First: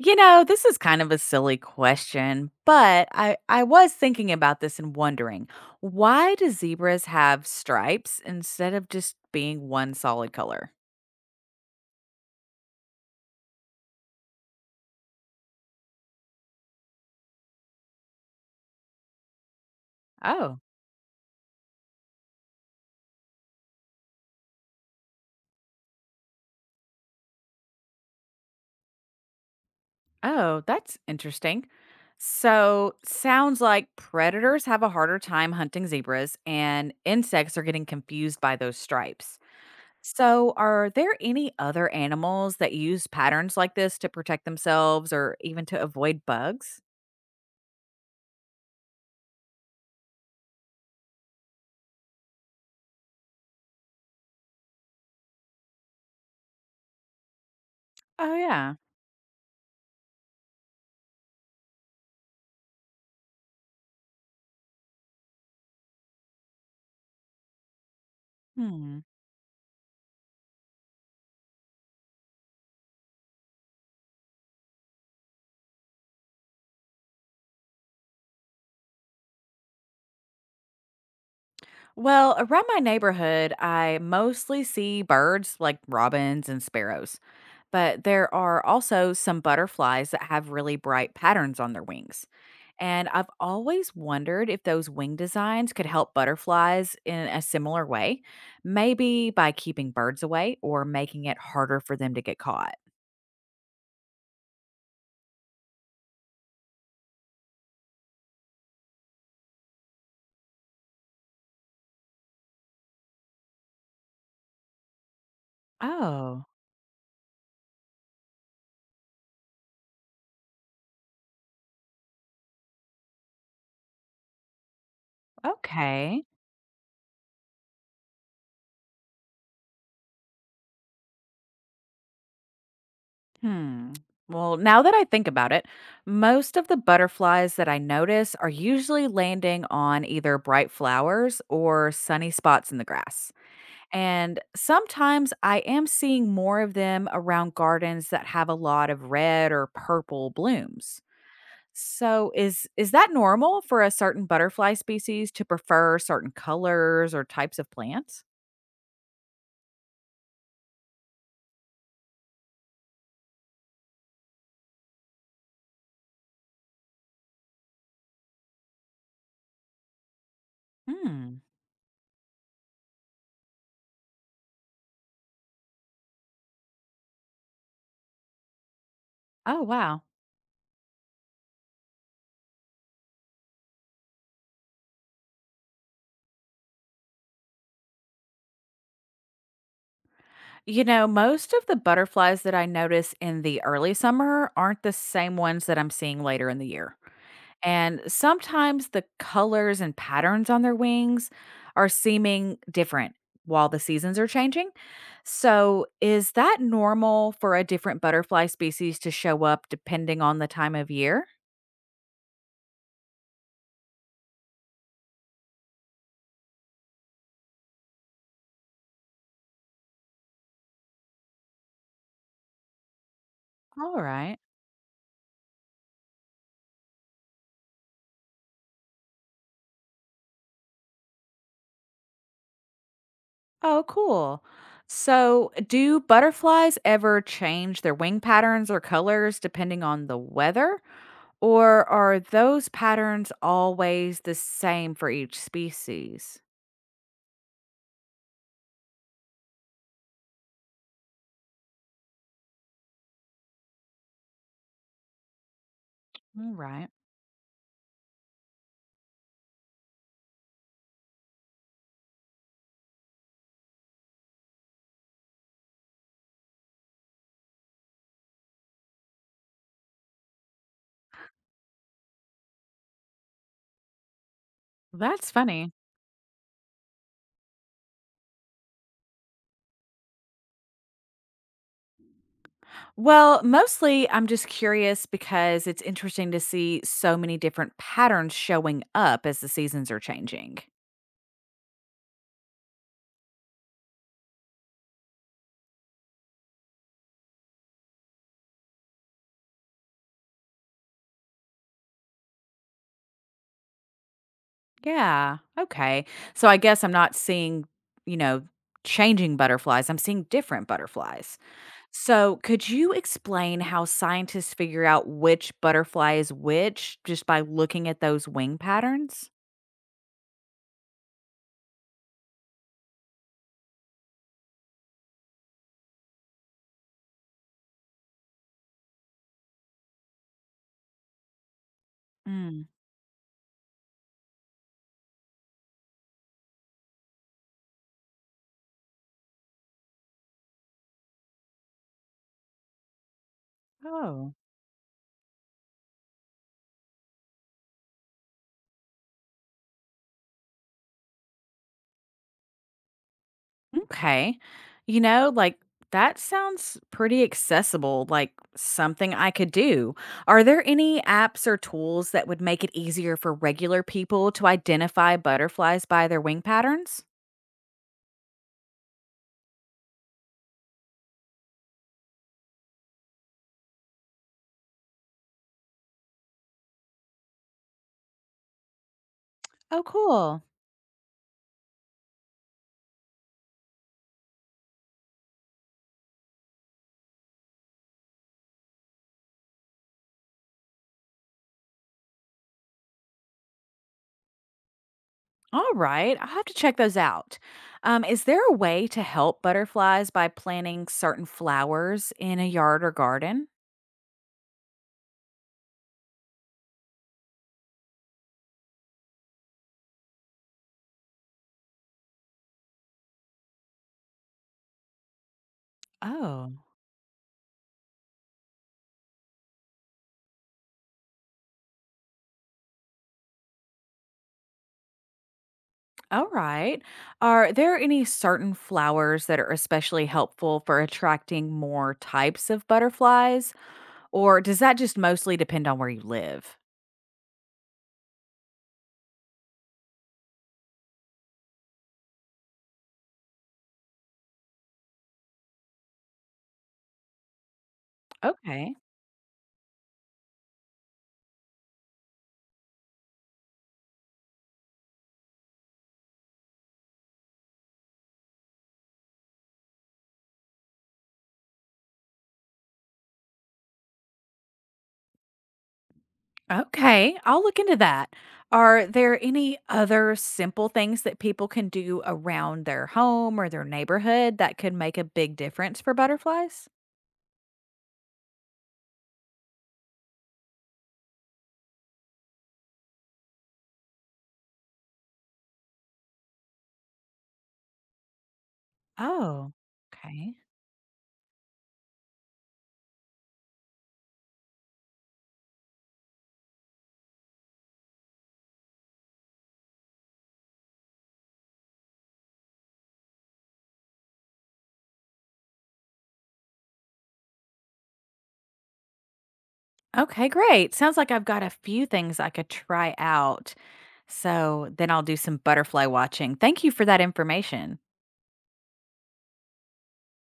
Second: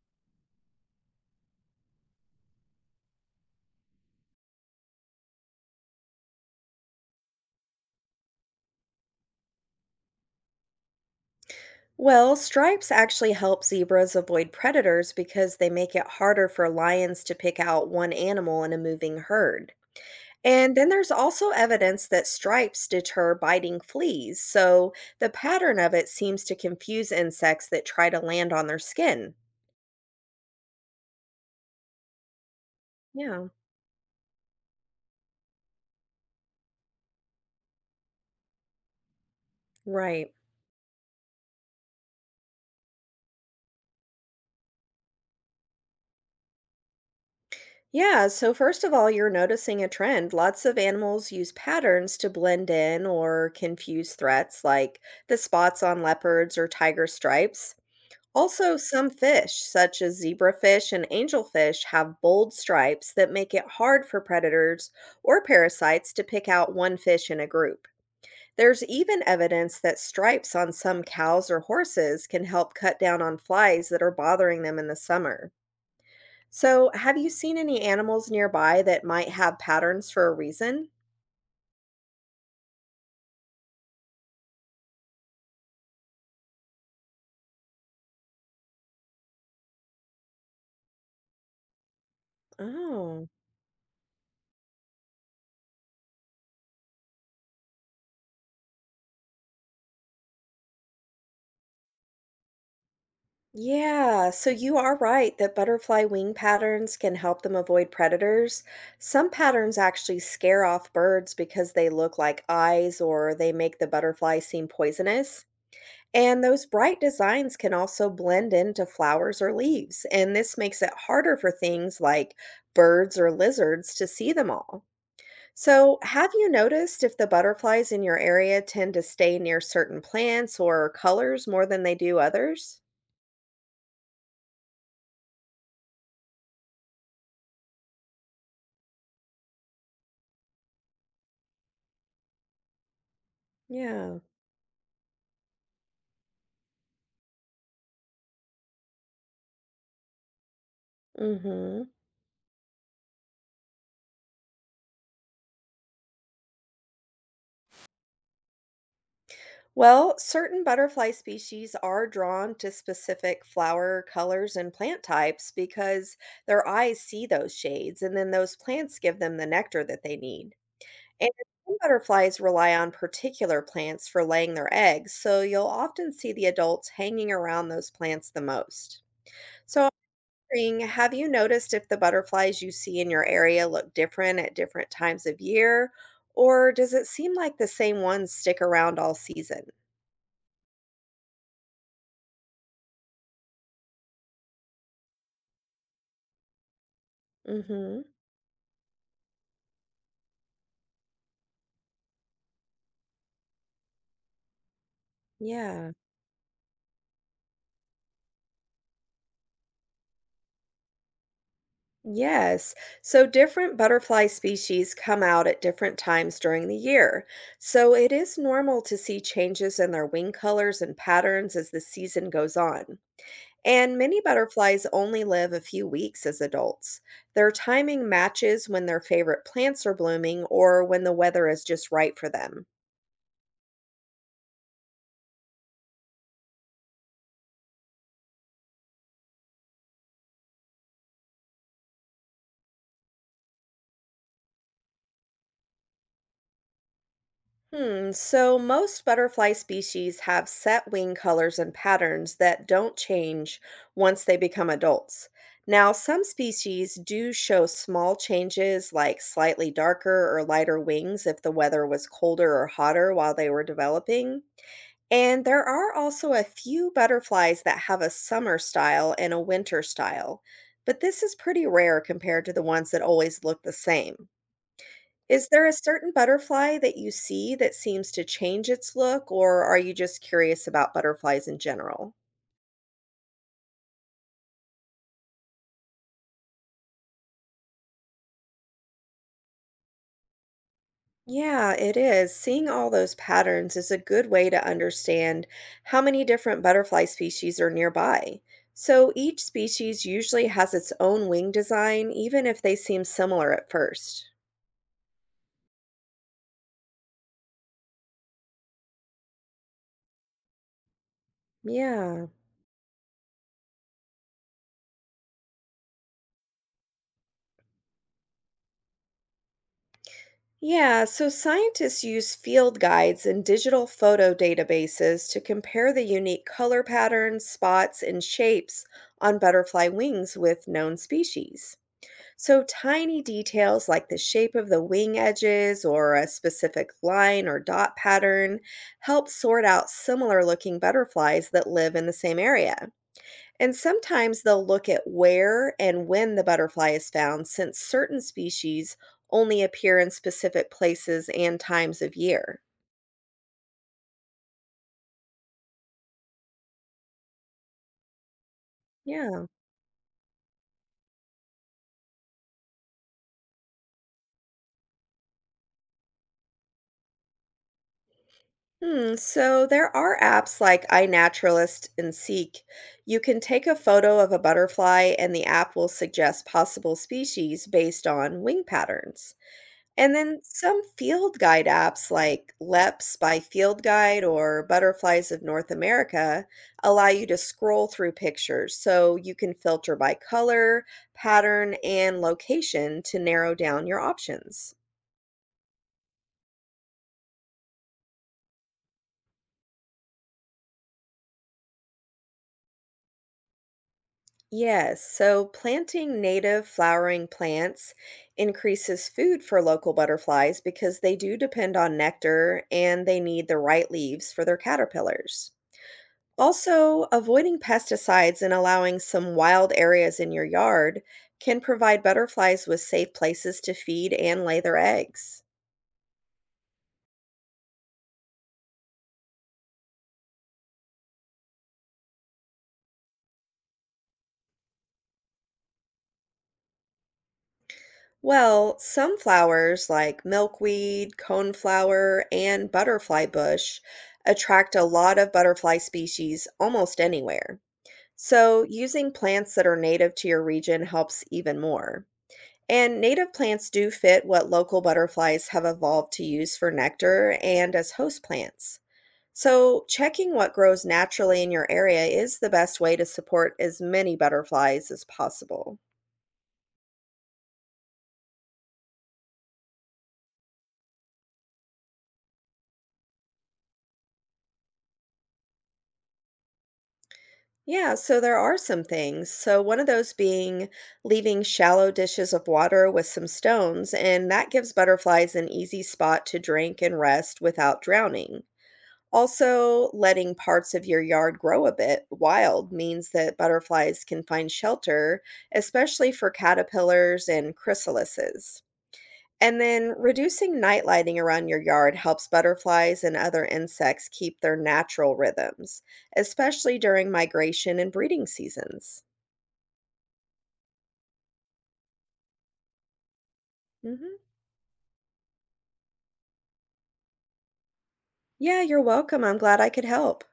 You know, this is kind of a silly question, but I was thinking about this and wondering why do zebras have stripes instead of just being one solid color? Well, stripes actually help zebras avoid predators because they make it harder for lions to pick out one animal in a moving herd. Oh, And then there's also evidence that stripes deter biting fleas, so the pattern of it seems to confuse insects that try to land on their skin. oh, that's interesting. So, Yeah, sounds like predators have a harder time hunting zebras and insects are getting confused by those stripes. right. So, are there any other animals that use patterns like this to protect themselves or even to avoid bugs? Yeah, so first of all, you're noticing a trend. Lots of animals use patterns to blend in or confuse threats, like the spots on leopards or tiger stripes. Oh, yeah. Also, some fish, such as zebrafish and angelfish, have bold stripes that make it hard for predators or parasites to pick out one fish in a group. There's Hmm. even evidence that stripes on some cows or horses can help cut down on flies that are bothering them in the summer. So, have you seen any animals nearby that might have patterns for a reason? Well, around my neighborhood, I mostly see birds like robins and sparrows, but there are also some butterflies that have really bright patterns on their wings. And Oh. I've always wondered if those wing designs could help butterflies in a similar way, maybe by keeping birds away or making it harder for them to get caught. Yeah, so you are right that butterfly wing patterns can help them avoid predators. Some patterns actually scare off birds because they look like eyes or they make the butterfly seem poisonous. And Oh, those bright designs can also blend into flowers or leaves, and this makes it harder for things like birds or lizards to see them all. So, okay. have you noticed if the butterflies in your area tend to stay near certain plants or colors more than they do others? Hmm. Well, now that I think about it, most of the butterflies that I notice are usually landing on either bright flowers or sunny spots in the grass. Yeah. And sometimes I am seeing more of them around gardens that have a lot of red or purple blooms. Mhm. So is that normal for a certain butterfly species to prefer certain colors or types of plants? Well, certain butterfly species are drawn to specific flower colors and plant types because their eyes see those shades, and then those plants give them the nectar that they need. And Hmm. some butterflies rely on particular plants for laying their eggs, so you'll often see the adults hanging around those plants the most. Oh, So, I'm wow. wondering, have you noticed if the butterflies you see in your area look different at different times of year? Or does it seem like the same ones stick around all season? You know, most of the butterflies that I notice in the early summer aren't the same ones that I'm seeing later in the year. And Mhm. sometimes the colors and patterns on their wings are seeming different while the seasons are changing. So, Yeah. is that normal for a different butterfly species to show up depending on the time of year? Yes. So different butterfly species come out at different times during the year. So it is normal to see changes in their wing colors and patterns as the season goes on. And All many right. butterflies only live a few weeks as adults. Their timing matches when their favorite plants are blooming or when the weather is just right for them. Oh, cool. So, do butterflies ever change their wing patterns or colors depending on the weather? Or are those patterns always the same for each species? So most butterfly species have set wing colors and patterns that don't change once they become adults. Now, some All right. species do show small changes like slightly darker or lighter wings if the weather was colder or hotter while they were developing. And there are also a few butterflies that have a summer style and a winter style, but this is pretty rare compared to the ones that always look the same. That's Is there a funny. certain butterfly that you see that seems to change its look, or are you just curious about butterflies in general? Well, mostly I'm just curious because it's interesting to see so many different patterns showing up as the seasons are changing. Yeah, it is. Seeing all those patterns is a good way to understand how many different butterfly species are nearby. So each species usually has its own wing design, even if they seem similar at first. Yeah. Okay. So I guess I'm not seeing, you know, changing butterflies. I'm seeing different butterflies. Yeah. So could you explain how scientists figure out which butterfly is which just by looking at those wing patterns? Yeah, so scientists use field guides and digital photo databases to compare the unique color patterns, spots, and shapes on butterfly wings with known species. So, tiny details like the shape of the wing edges or a specific line or dot pattern help sort out similar looking butterflies that live in the same area. And Oh, sometimes they'll look at where and when the butterfly is found, since certain species only appear in specific places and times of year. okay. You know, like that sounds pretty accessible, like something I Yeah. could do. Are there any apps or tools that would make it easier for regular people to identify butterflies by their wing patterns? Hmm. So there are apps like iNaturalist and Seek. You can take a photo of a butterfly, and the app will suggest possible species based on wing patterns. Oh, And then cool. some field guide apps like LEPS by Field Guide or Butterflies of North America allow you to scroll through pictures so you can filter by color, pattern, and location to narrow down your options. All right. I'll have to check those out. Is there a way to help butterflies by planting certain flowers in a yard or garden? Yes, so planting native flowering plants increases food for local butterflies because they do depend on nectar and they need the right leaves for their caterpillars. Oh. Also, avoiding pesticides and allowing some wild areas in your yard can provide butterflies with safe places to feed and lay their eggs. All right. Are there any certain flowers that are especially helpful for attracting more types of butterflies, or does that just mostly depend on where you live? Well, some flowers like milkweed, coneflower, and butterfly bush attract a lot of butterfly species almost anywhere. So, Okay. using plants that are native to your region helps even more. And native plants do fit what local butterflies have evolved to use for nectar and as host plants. So, checking what grows naturally in your area is the best way to support as many butterflies as possible. Okay, I'll look into that. Are there any other simple things that people can do around their home or their neighborhood that could make a big difference for butterflies? Yeah, so there are some things. So, one of those being leaving shallow dishes of water with some stones, and that gives butterflies an easy spot to drink and rest without drowning. Oh, Also, letting okay. parts of your yard grow a bit wild means that butterflies can find shelter, especially for caterpillars and chrysalises. And then reducing night lighting around your yard helps butterflies and other insects keep their natural rhythms, especially during migration and breeding seasons. Okay, great. Sounds like I've got a few things I could try out. Hmm. So then I'll do some butterfly watching. Thank you for that information. Yeah, you're welcome. I'm glad I could help.